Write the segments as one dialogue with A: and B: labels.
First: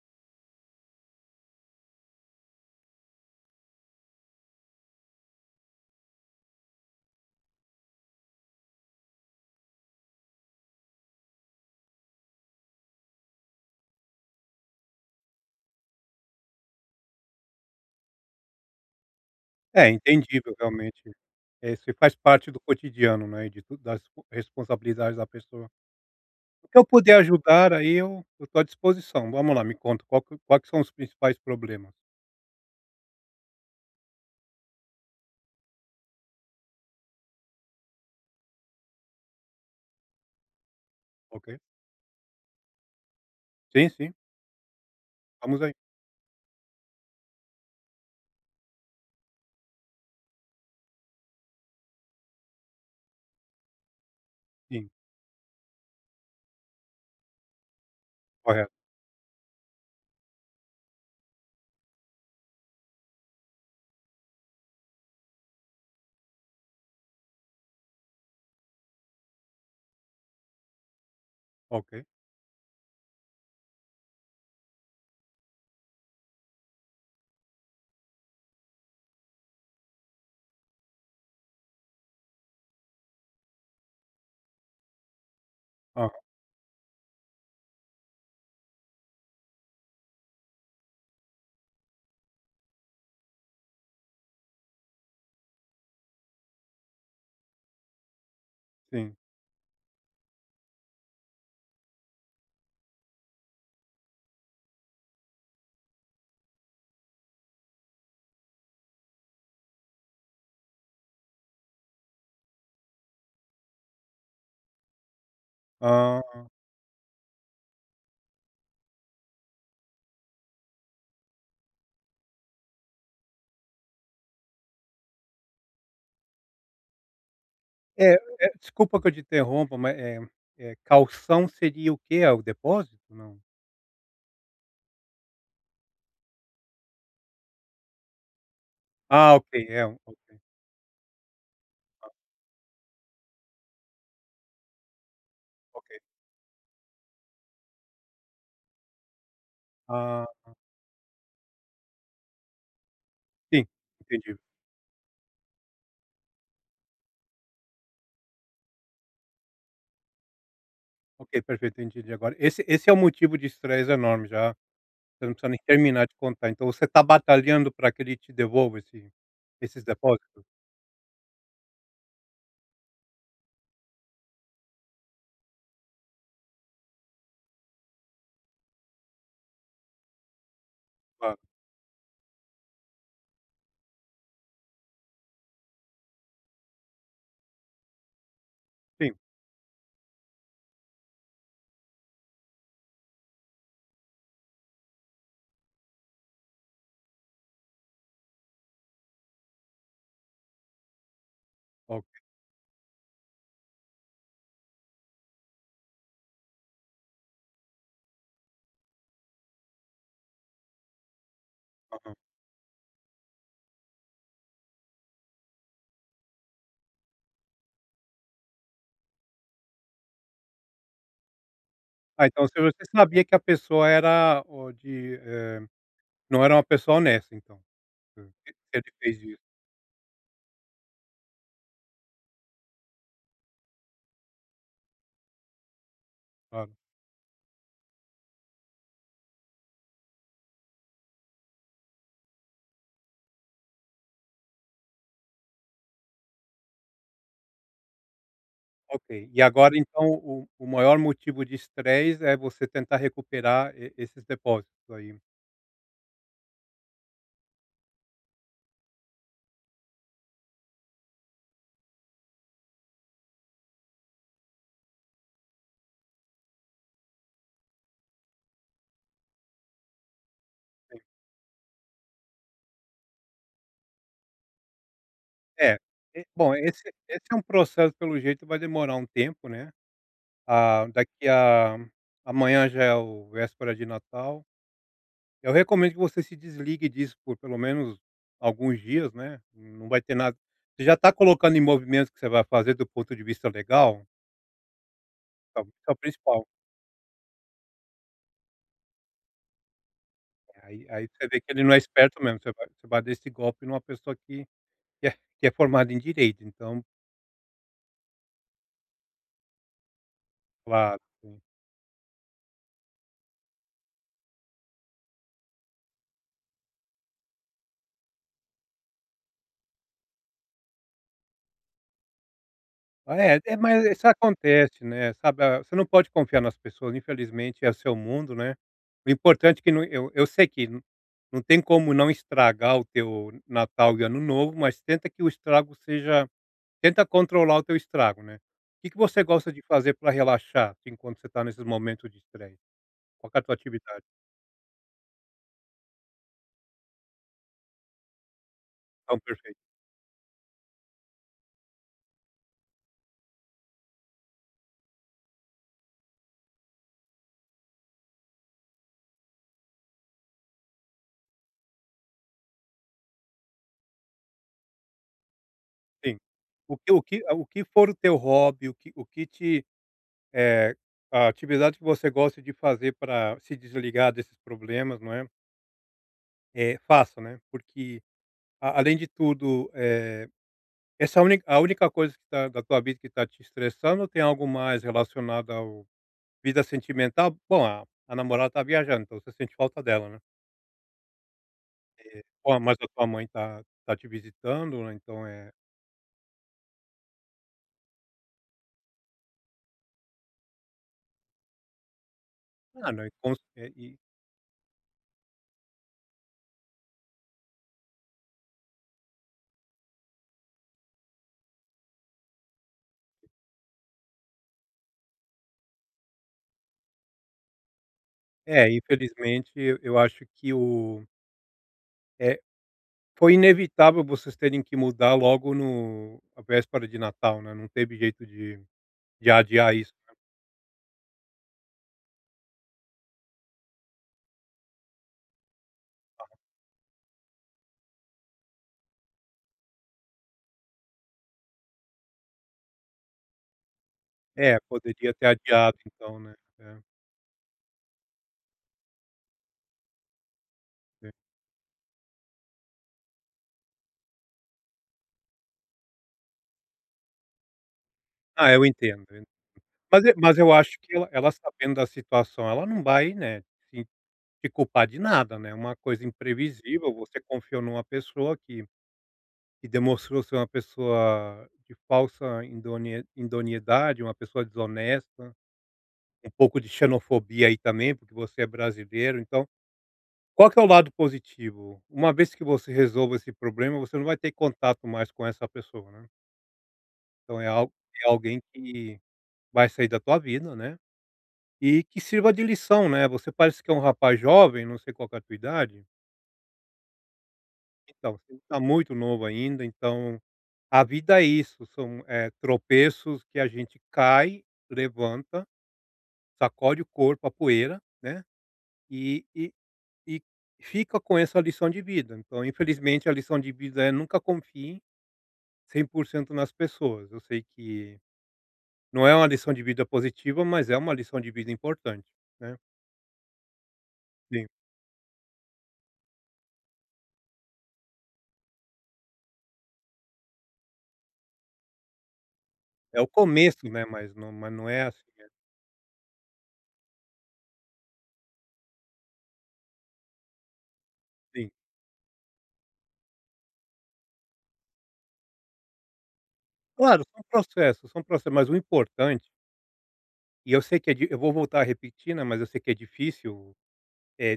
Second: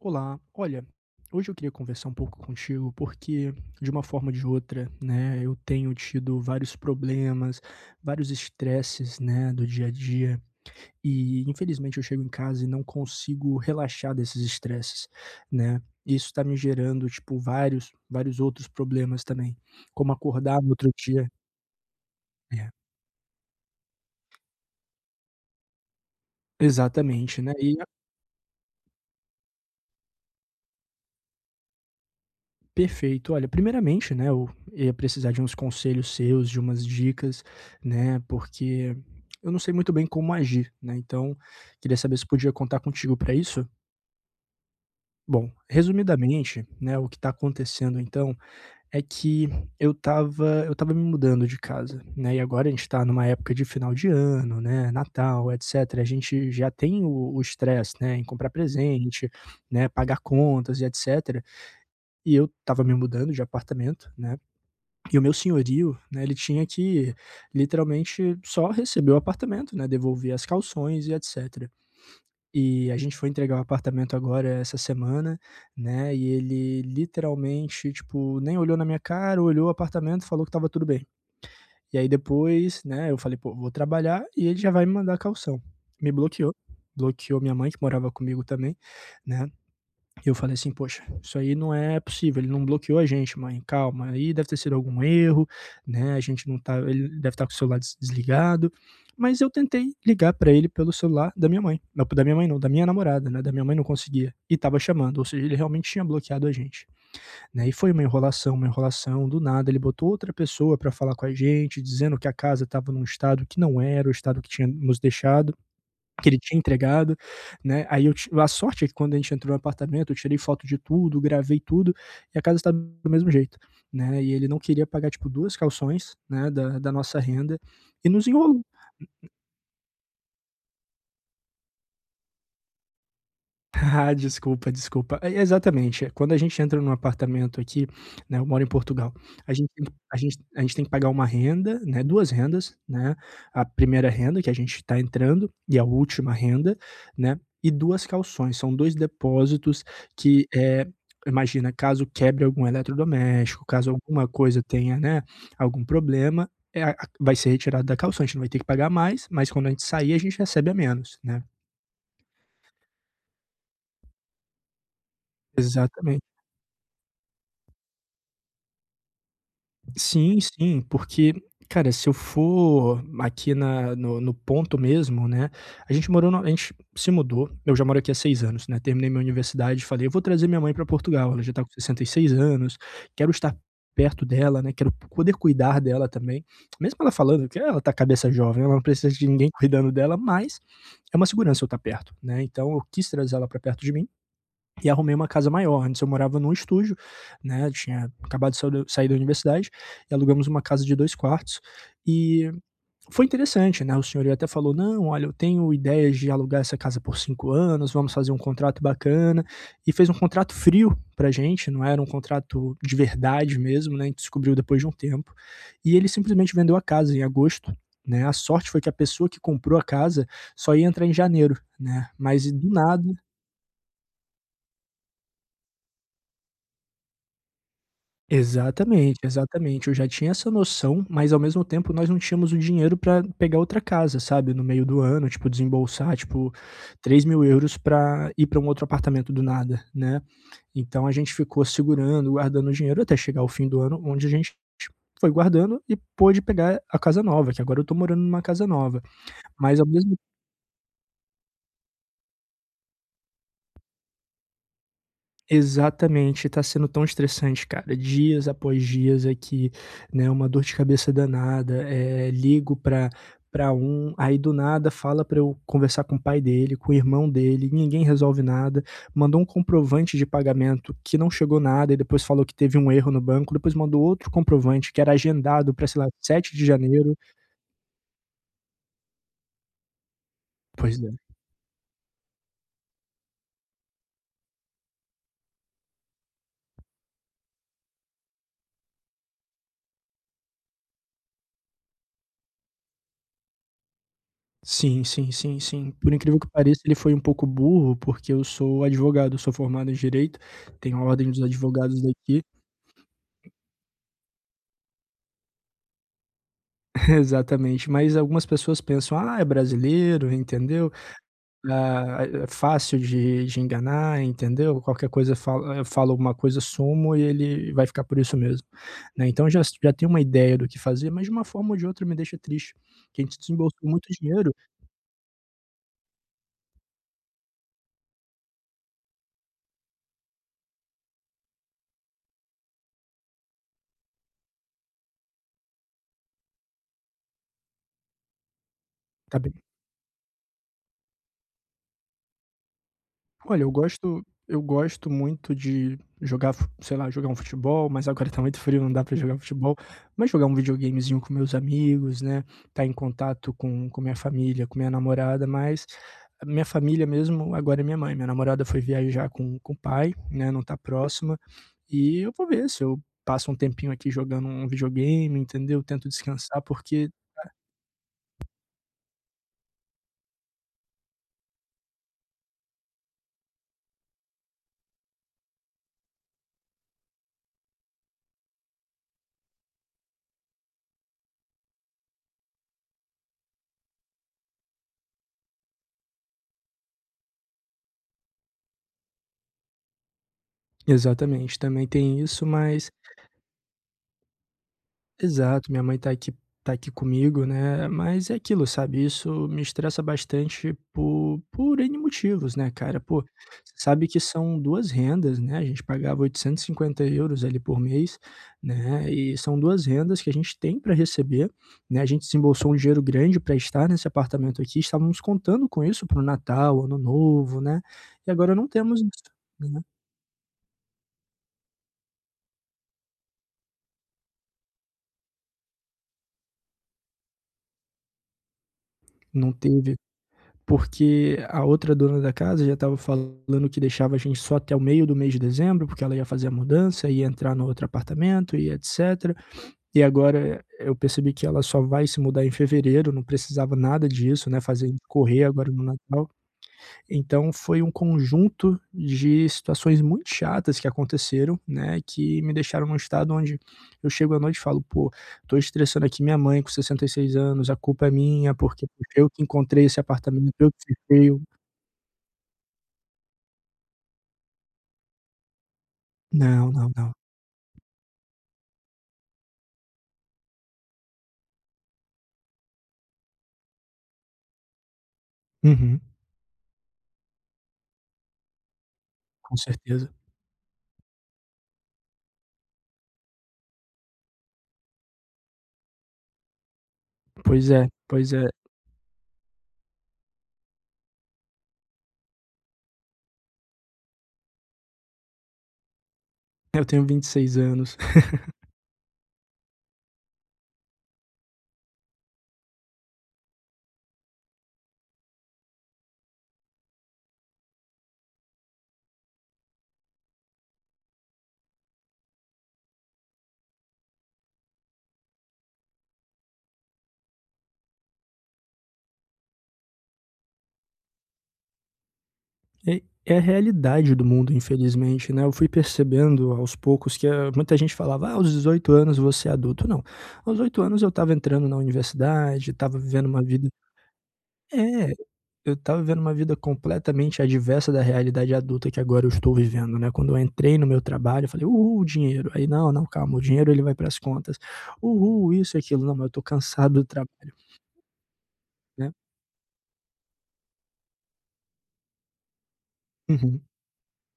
A: Olá, olha, hoje eu queria conversar um pouco contigo porque, de uma forma ou de outra, né, eu tenho tido vários problemas, vários estresses, né, do dia a dia e, infelizmente, eu chego em casa e não consigo relaxar desses estresses, né. Isso tá me gerando, tipo, vários outros problemas também,
B: É
A: como
B: entendível,
A: acordar no outro
B: realmente.
A: dia.
B: Se faz parte do
A: É,
B: cotidiano, né, e de tu das responsabilidades da pessoa. O que eu puder
A: exatamente, né.
B: ajudar, aí eu tô à disposição. Vamos lá, me conta qual que quais que são os principais problemas?
A: Perfeito. Olha, primeiramente, né, eu ia precisar de uns conselhos seus, de umas dicas, né, porque eu não sei muito bem como agir, né, então
B: Ok.
A: queria saber se podia contar contigo para isso.
B: Sim, sim,
A: Bom,
B: vamos aí.
A: resumidamente, né, o que está acontecendo então é que eu tava me mudando de casa, né, e agora a gente está numa época de final de ano, né,
B: Sim,
A: Natal, etc. A gente já tem o estresse, né, em comprar
B: correto.
A: presente, né, pagar contas e etc. E eu tava me mudando de apartamento, né, e o meu senhorio, né, ele tinha que literalmente só receber o apartamento, né, devolver as calções e etcétera.
B: Ok.
A: E a gente foi entregar o apartamento agora essa semana, né, e ele literalmente, tipo, nem olhou na minha cara, olhou o apartamento, falou que tava tudo bem. E aí depois, né, eu falei: "Pô, vou trabalhar", e ele já vai me mandar a calção.
B: Aham,
A: Me bloqueou, bloqueou minha mãe que morava comigo também, né. Eu falei assim: "Poxa, isso aí não é possível, ele não bloqueou a gente mãe, calma, aí deve ter sido algum erro, né, a gente não tá ele deve estar com o celular desligado".
B: sim.
A: Mas eu tentei ligar para ele pelo celular da minha mãe, não, da minha mãe não, da minha namorada, né, da minha mãe não conseguia, e tava chamando, ou seja, ele realmente tinha bloqueado a gente, né, e foi uma enrolação, do nada ele botou outra pessoa para falar com a gente, dizendo que a casa estava num estado que não era o estado que tinha nos deixado, que
B: Hã,
A: ele tinha entregado, né, aí eu ti a sorte é que quando a gente entrou no apartamento, eu tirei foto de tudo, gravei tudo, e a casa estava do mesmo jeito, né, e ele não queria pagar, tipo, 2 calções, né, da nossa renda, e
B: é
A: nos enrolou.
B: desculpa que eu te interrompa, mas, calção seria o quê? É o depósito? Não.
A: Ah, desculpa, desculpa. É, exatamente. Quando a gente entra num apartamento aqui, né, eu moro em Portugal,
B: Ah, ok,
A: a gente tem que a gente a gente tem que pagar uma renda, né, 2 rendas, né, a primeira renda que a gente está entrando e a
B: ok.
A: última renda, né, e 2 calções são 2 depósitos
B: Ah,
A: que, imagina, caso quebre algum eletrodoméstico,
B: sim,
A: caso alguma
B: entendi.
A: coisa tenha, né, algum problema, é a vai ser retirado da calção a gente não vai ter que pagar mais, mas quando a gente sair a gente recebe a menos,
B: Ok,
A: né.
B: perfeito, entendi agora. Esse é um motivo de estresse enorme já. Você não precisa nem terminar de
A: Exatamente.
B: contar. Então você está batalhando para que ele te devolva esses
A: Sim,
B: depósitos?
A: sim, porque, cara, se eu for aqui na no no ponto mesmo, né, a gente se mudou, eu já moro aqui há 6 anos, né, terminei minha universidade, falei: "Eu vou trazer minha mãe para Portugal,
B: Claro.
A: ela já tá com 66 anos, quero estar perto dela, né, quero poder cuidar dela também", mesmo ela falando que ela tá cabeça jovem, ela não
B: Sim,
A: precisa de ninguém cuidando dela, mas é uma segurança eu estar perto, né, então eu quis trazer ela para perto de mim e arrumei uma casa maior. Antes eu morava num estúdio, né? Tinha acabado de sair da universidade e alugamos uma casa de dois quartos.
B: ok.
A: E foi interessante, né? O senhor até falou: não, olha, eu tenho ideias de alugar essa casa por 5 anos, vamos fazer um contrato bacana. E fez um contrato frio pra gente, não era um
B: Aham.
A: contrato de verdade mesmo, né? A gente descobriu depois de um tempo. E ele simplesmente vendeu a casa em agosto. Né? A sorte foi que a pessoa que comprou a casa só ia entrar em janeiro, né?
B: Ah, então
A: Mas
B: se
A: do
B: você
A: nada.
B: sabia que a pessoa era não era uma pessoa honesta então, se ele
A: Exatamente,
B: fez isso,
A: exatamente. Eu já tinha essa noção, mas ao mesmo tempo nós não tínhamos o dinheiro para pegar outra casa, sabe, no meio do ano, tipo, desembolsar, tipo,
B: claro.
A: 3.000 euros para ir para um outro apartamento do nada, né. Então a gente ficou segurando, guardando o dinheiro até chegar ao fim do ano, onde a gente foi guardando e pôde pegar a casa nova, que agora eu tô morando numa casa nova.
B: Ok. E agora
A: Mas ao
B: então
A: mesmo
B: o maior motivo de estresse é você tentar recuperar e esses depósitos aí.
A: Exatamente, tá sendo tão estressante, cara, dias após dias aqui, né, uma dor de cabeça danada, ligo pra um, aí do nada fala pra eu conversar com o pai dele, com o irmão dele, ninguém resolve nada, mandou um comprovante de pagamento que não chegou nada e depois falou que teve um erro no banco, depois mandou outro comprovante que era agendado
B: É,
A: pra, sei lá,
B: e bom,
A: 7 de
B: esse
A: janeiro.
B: esse é um processo, pelo jeito, vai demorar um tempo, né. Ah,
A: Pois é.
B: daqui a amanhã já é o véspera de Natal. Eu recomendo que você se desligue disso por pelo menos alguns dias, né. Não vai ter nada você já está colocando em movimento o que você vai fazer do ponto de vista legal?
A: Sim, sim, sim,
B: Então, isso
A: sim.
B: é o
A: Por incrível
B: principal.
A: que pareça, ele foi um pouco burro, porque eu sou advogado, sou formado em direito,
B: É, Aí
A: tenho a
B: aí você
A: ordem
B: vê
A: dos
B: que ele não é
A: advogados
B: esperto mesmo,
A: daqui.
B: você vai dar esse golpe numa pessoa que é que é formada em direito, então,
A: Exatamente, mas algumas pessoas pensam: "Ah, é brasileiro, entendeu?
B: claro.
A: Ah, é fácil de enganar, entendeu? Qualquer coisa fala eu falo alguma coisa, sumo e ele vai ficar por isso mesmo", né, então já tenho uma ideia do que fazer, mas de uma forma ou de outra me deixa triste, que a
B: É,
A: gente
B: é,
A: desembolsou
B: mas isso
A: muito dinheiro,
B: acontece, né, sabe, ah, você não pode confiar nas pessoas, infelizmente é o seu mundo, né. O importante é que não eu eu sei que não tem como não estragar o teu Natal e Ano Novo, mas tenta controlar o teu estrago, né. O que você
A: tá
B: gosta
A: bem.
B: de fazer para relaxar, assim, quando você está nesses momentos de estresse? Qual que é a tua
A: Olha, eu
B: atividade?
A: gosto eu gosto muito de jogar fu sei lá, jogar um futebol, mas agora tá muito frio, não dá pra
B: Então
A: jogar
B: perfeito,
A: futebol, mas jogar um videogamezinho com meus amigos, né, tá em contato com minha família, com minha namorada, mas a minha família mesmo agora é minha mãe. Minha namorada foi viajar com o pai, né, não tá próxima, e eu vou ver se eu passo um tempinho aqui jogando um videogame, entendeu, tento
B: sim.
A: descansar,
B: O que o
A: porque
B: que o que for o teu hobby, o que te Eh, a atividade que você gosta de fazer para se desligar desses problemas, não é, faça, né, porque a além de tudo, essa única a única coisa que tá da tua vida que está te estressando ou tem algo mais relacionado ao vida sentimental? Bom, a namorada tá viajando, então você sente falta dela, né.
A: exatamente, também tem isso,
B: Bom, mas a
A: mas.
B: tua mãe tá te visitando, né, então,
A: Exato, minha mãe tá aqui comigo, né, mas é aquilo, sabe, isso me estressa bastante por N motivos, né, cara.
B: não, e
A: Pô,
B: cons eh,
A: você
B: e
A: sabe que são 2 rendas, né, a gente pagava €850 ali por mês, né, e são 2 rendas que a gente tem para receber, né, a gente desembolsou um dinheiro grande para estar nesse apartamento aqui, estávamos contando com isso para o Natal, Ano Novo, né, e agora não
B: é,
A: temos isso,
B: infelizmente eu
A: né.
B: eu acho que o é foi inevitável vocês terem que mudar logo no a véspera de Natal, né, não teve jeito de
A: Não
B: adiar isso.
A: teve porque a outra dona da casa já estava falando que deixava a gente só até o meio do mês de dezembro, porque ela ia fazer a mudança, ia entrar no outro apartamento e etc. E agora eu percebi que ela só vai se mudar em fevereiro, não precisava nada disso,
B: É,
A: né, fazer
B: poderia ter
A: correr agora
B: adiado
A: no
B: então,
A: Natal.
B: né. É,
A: Então foi um conjunto de situações muito chatas que
B: sim.
A: aconteceram, né, que me deixaram num estado onde eu chego à noite e falo: "Pô, tô estressando aqui minha mãe com 66 anos, a culpa é
B: Ah,
A: minha,
B: eu
A: porque
B: entendo, eu en
A: eu que encontrei esse
B: mas mas eu
A: apartamento, eu
B: acho que
A: que fiquei".
B: ela sabendo da situação, ela não vai, né, te te culpar de nada, né, é uma coisa
A: Não, não,
B: imprevisível,
A: não.
B: você confiou numa pessoa que demonstrou ser uma pessoa de falsa indone indoniedade, uma pessoa desonesta,
A: Uhum,
B: um pouco de xenofobia aí também, porque você é brasileiro, então
A: com certeza.
B: qual que é o lado positivo? Uma vez que você resolva esse problema, você não vai ter contato mais com essa pessoa, né. Então é
A: Pois
B: algo
A: é, pois
B: alguém
A: é.
B: que vai sair da tua vida, né, e que sirva de lição, né. Você parece que é um rapaz jovem, não sei qual que é a tua idade,
A: Eu tenho 26 anos.
B: então você está muito novo ainda, então a vida é isso, são, tropeços que a gente cai, levanta, sacode o corpo, a poeira, né, e e e fica com essa lição de vida. Então infelizmente a lição de vida é nunca confie 100% nas pessoas. Eu sei que não é uma lição de vida positiva, mas é uma lição de vida importante, né.
A: É é a realidade do
B: Sim,
A: mundo, infelizmente, né. Eu fui percebendo aos poucos que, muita gente falava: "Ah, aos 18 anos você é adulto". Não, aos 8 anos eu estava entrando na universidade, estava
B: é o
A: vivendo uma vida.
B: começo, né, mas não é assim,
A: é,
B: é
A: eu estava vivendo uma vida completamente adversa da realidade adulta que agora eu estou vivendo, né. Quando eu entrei no meu trabalho, eu
B: sim.
A: falei: "Uhul, dinheiro". Aí: "Não, não, calma, o dinheiro ele vai para as contas". "Uhul, isso e aquilo". Não, mas eu estou cansado
B: Claro,
A: do trabalho, né.
B: são processos, mas o importante eu sei que é di eu vou voltar a repetir, né, mas eu sei que é difícil,
A: Uhum.
B: eh,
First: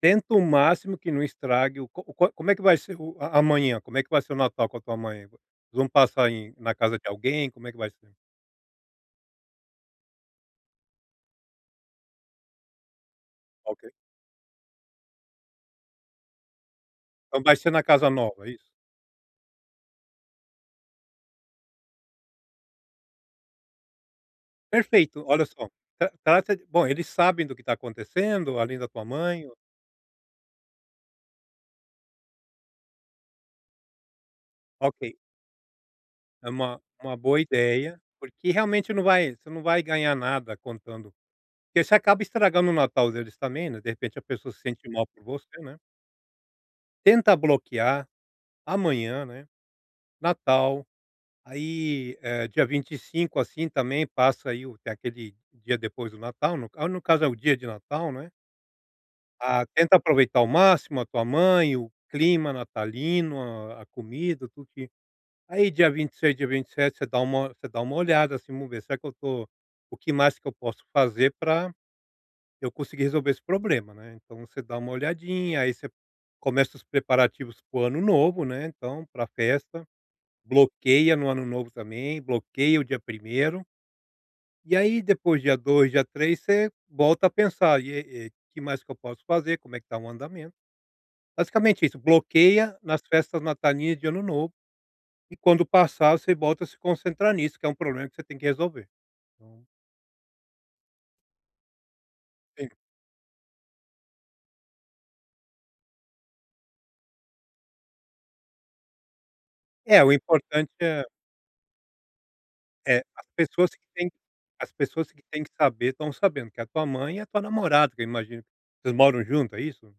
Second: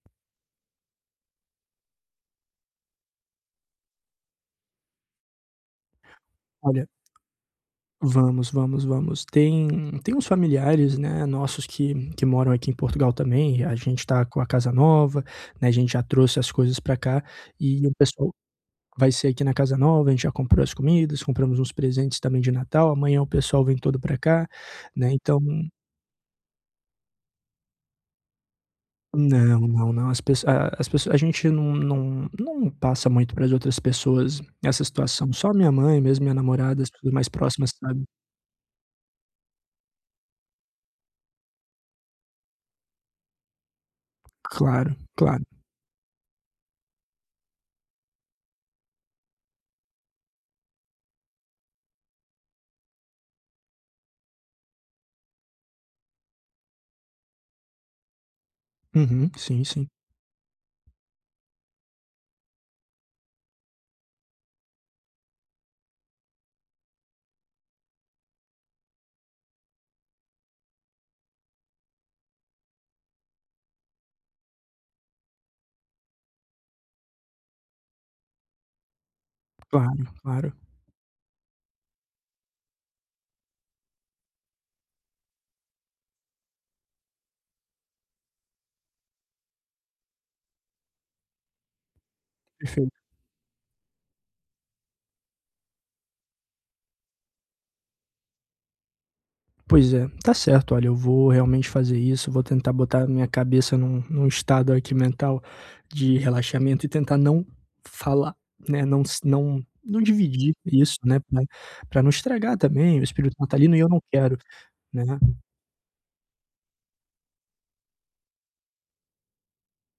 B: tenta o máximo que não estrague o co co como é que vai ser o a amanhã? Como é que vai ser o Natal com a tua mãe? Vocês vão passar em na
A: Olha,
B: casa de alguém? Como é que vai ser?
A: vamos, vamos, vamos. Tem uns familiares, né, nossos que moram aqui em Portugal também, e a
B: Ok.
A: gente tá com a casa nova, né, a gente já trouxe as coisas pra cá,
B: Então vai ser na
A: e o
B: casa
A: pessoal
B: nova, é isso?
A: vai ser aqui na casa nova, a gente já comprou as comidas, compramos uns presentes também de Natal, amanhã o pessoal vem todo pra cá, né,
B: Perfeito,
A: então
B: olha só, trata de bom, eles sabem do que está acontecendo, além da tua mãe,
A: não, não, não, as pessoas, a as pesso a gente não passa muito para as outras pessoas essa
B: ok,
A: situação, só minha mãe mesmo, minha
B: é
A: namorada, as pessoas
B: uma
A: mais
B: boa
A: próximas,
B: ideia,
A: sabe.
B: porque realmente não vai você não vai ganhar nada contando, porque você acaba estragando o Natal deles também, né, de repente a pessoa se sente
A: Claro,
B: mal por
A: claro.
B: você, né. Tenta bloquear amanhã, né, Natal, aí, dia 25 assim, também passa aí o tem aquele dia depois do Natal, no caso é o dia de Natal, né.
A: Uhum. Sim,
B: Ah,
A: sim.
B: tenta aproveitar ao máximo a tua mãe, o clima natalino, a comida, tudo que aí dia 26, dia 27, você dá uma olhada, assim, vamos ver, será que eu tô o que mais que eu posso fazer para eu conseguir resolver esse problema, né. Então você dá uma olhadinha, aí você começa os preparativos para o ano novo, né, então pra festa,
A: Claro, claro.
B: bloqueia no ano novo também, bloqueia o dia primeiro e aí depois dia 2, dia 3 você volta a pensar: "E que mais que eu posso fazer, como é que tá o andamento". Basicamente isso, bloqueia
A: Perfeito.
B: nas festas natalinas de ano novo, e quando passar você volta a se concentrar nisso, que é um problema que você tem que resolver. Então,
A: Pois é, tá certo. Olha, eu vou realmente fazer isso, vou
B: sim.
A: tentar botar a minha cabeça num estado aqui mental de relaxamento e tentar não falar, né, não s não não
B: é o
A: dividir
B: importante
A: isso,
B: é
A: né, pra não estragar
B: é
A: também o
B: as
A: espírito
B: pessoas
A: natalino e
B: que
A: eu não
B: têm
A: quero, né.
B: que saber, estão sabendo, que é a tua mãe e a tua namorada, que eu imagino que vocês moram junto, é isso?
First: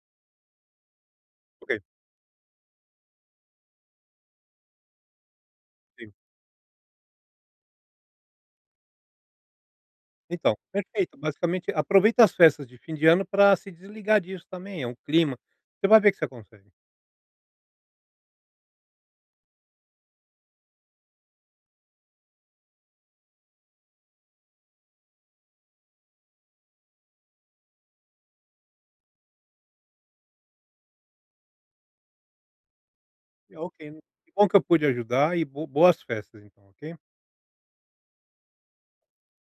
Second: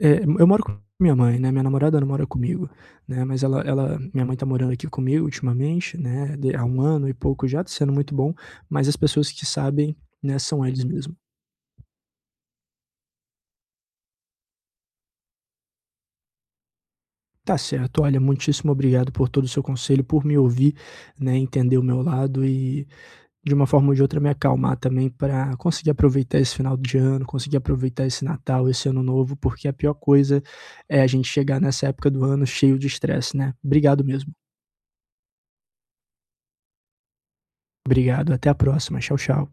A: Eu moro com minha mãe, né, minha
B: Ok,
A: namorada não mora comigo, né, mas ela ela minha mãe tá morando aqui comigo ultimamente,
B: sim.
A: né, de há um ano e pouco já, tá sendo muito bom, mas as pessoas que sabem, né,
B: Então,
A: são eles
B: perfeito,
A: mesmos.
B: basicamente aproveita as festas de fim de ano para se desligar disso também, é um clima, você vai ver que você consegue.
A: Tá certo. Olha, muitíssimo obrigado por todo o seu conselho, por me ouvir, né, entender o meu lado e, de uma forma ou de outra, me acalmar também para conseguir aproveitar esse final de ano, conseguir aproveitar esse Natal, esse Ano Novo, porque a pior coisa é a gente chegar nessa época do ano cheio de estresse, né?
B: É, ok,
A: Obrigado mesmo.
B: que bom que eu pude ajudar e bo boas festas então, ok?
A: Obrigado. Até a próxima. Tchau, tchau.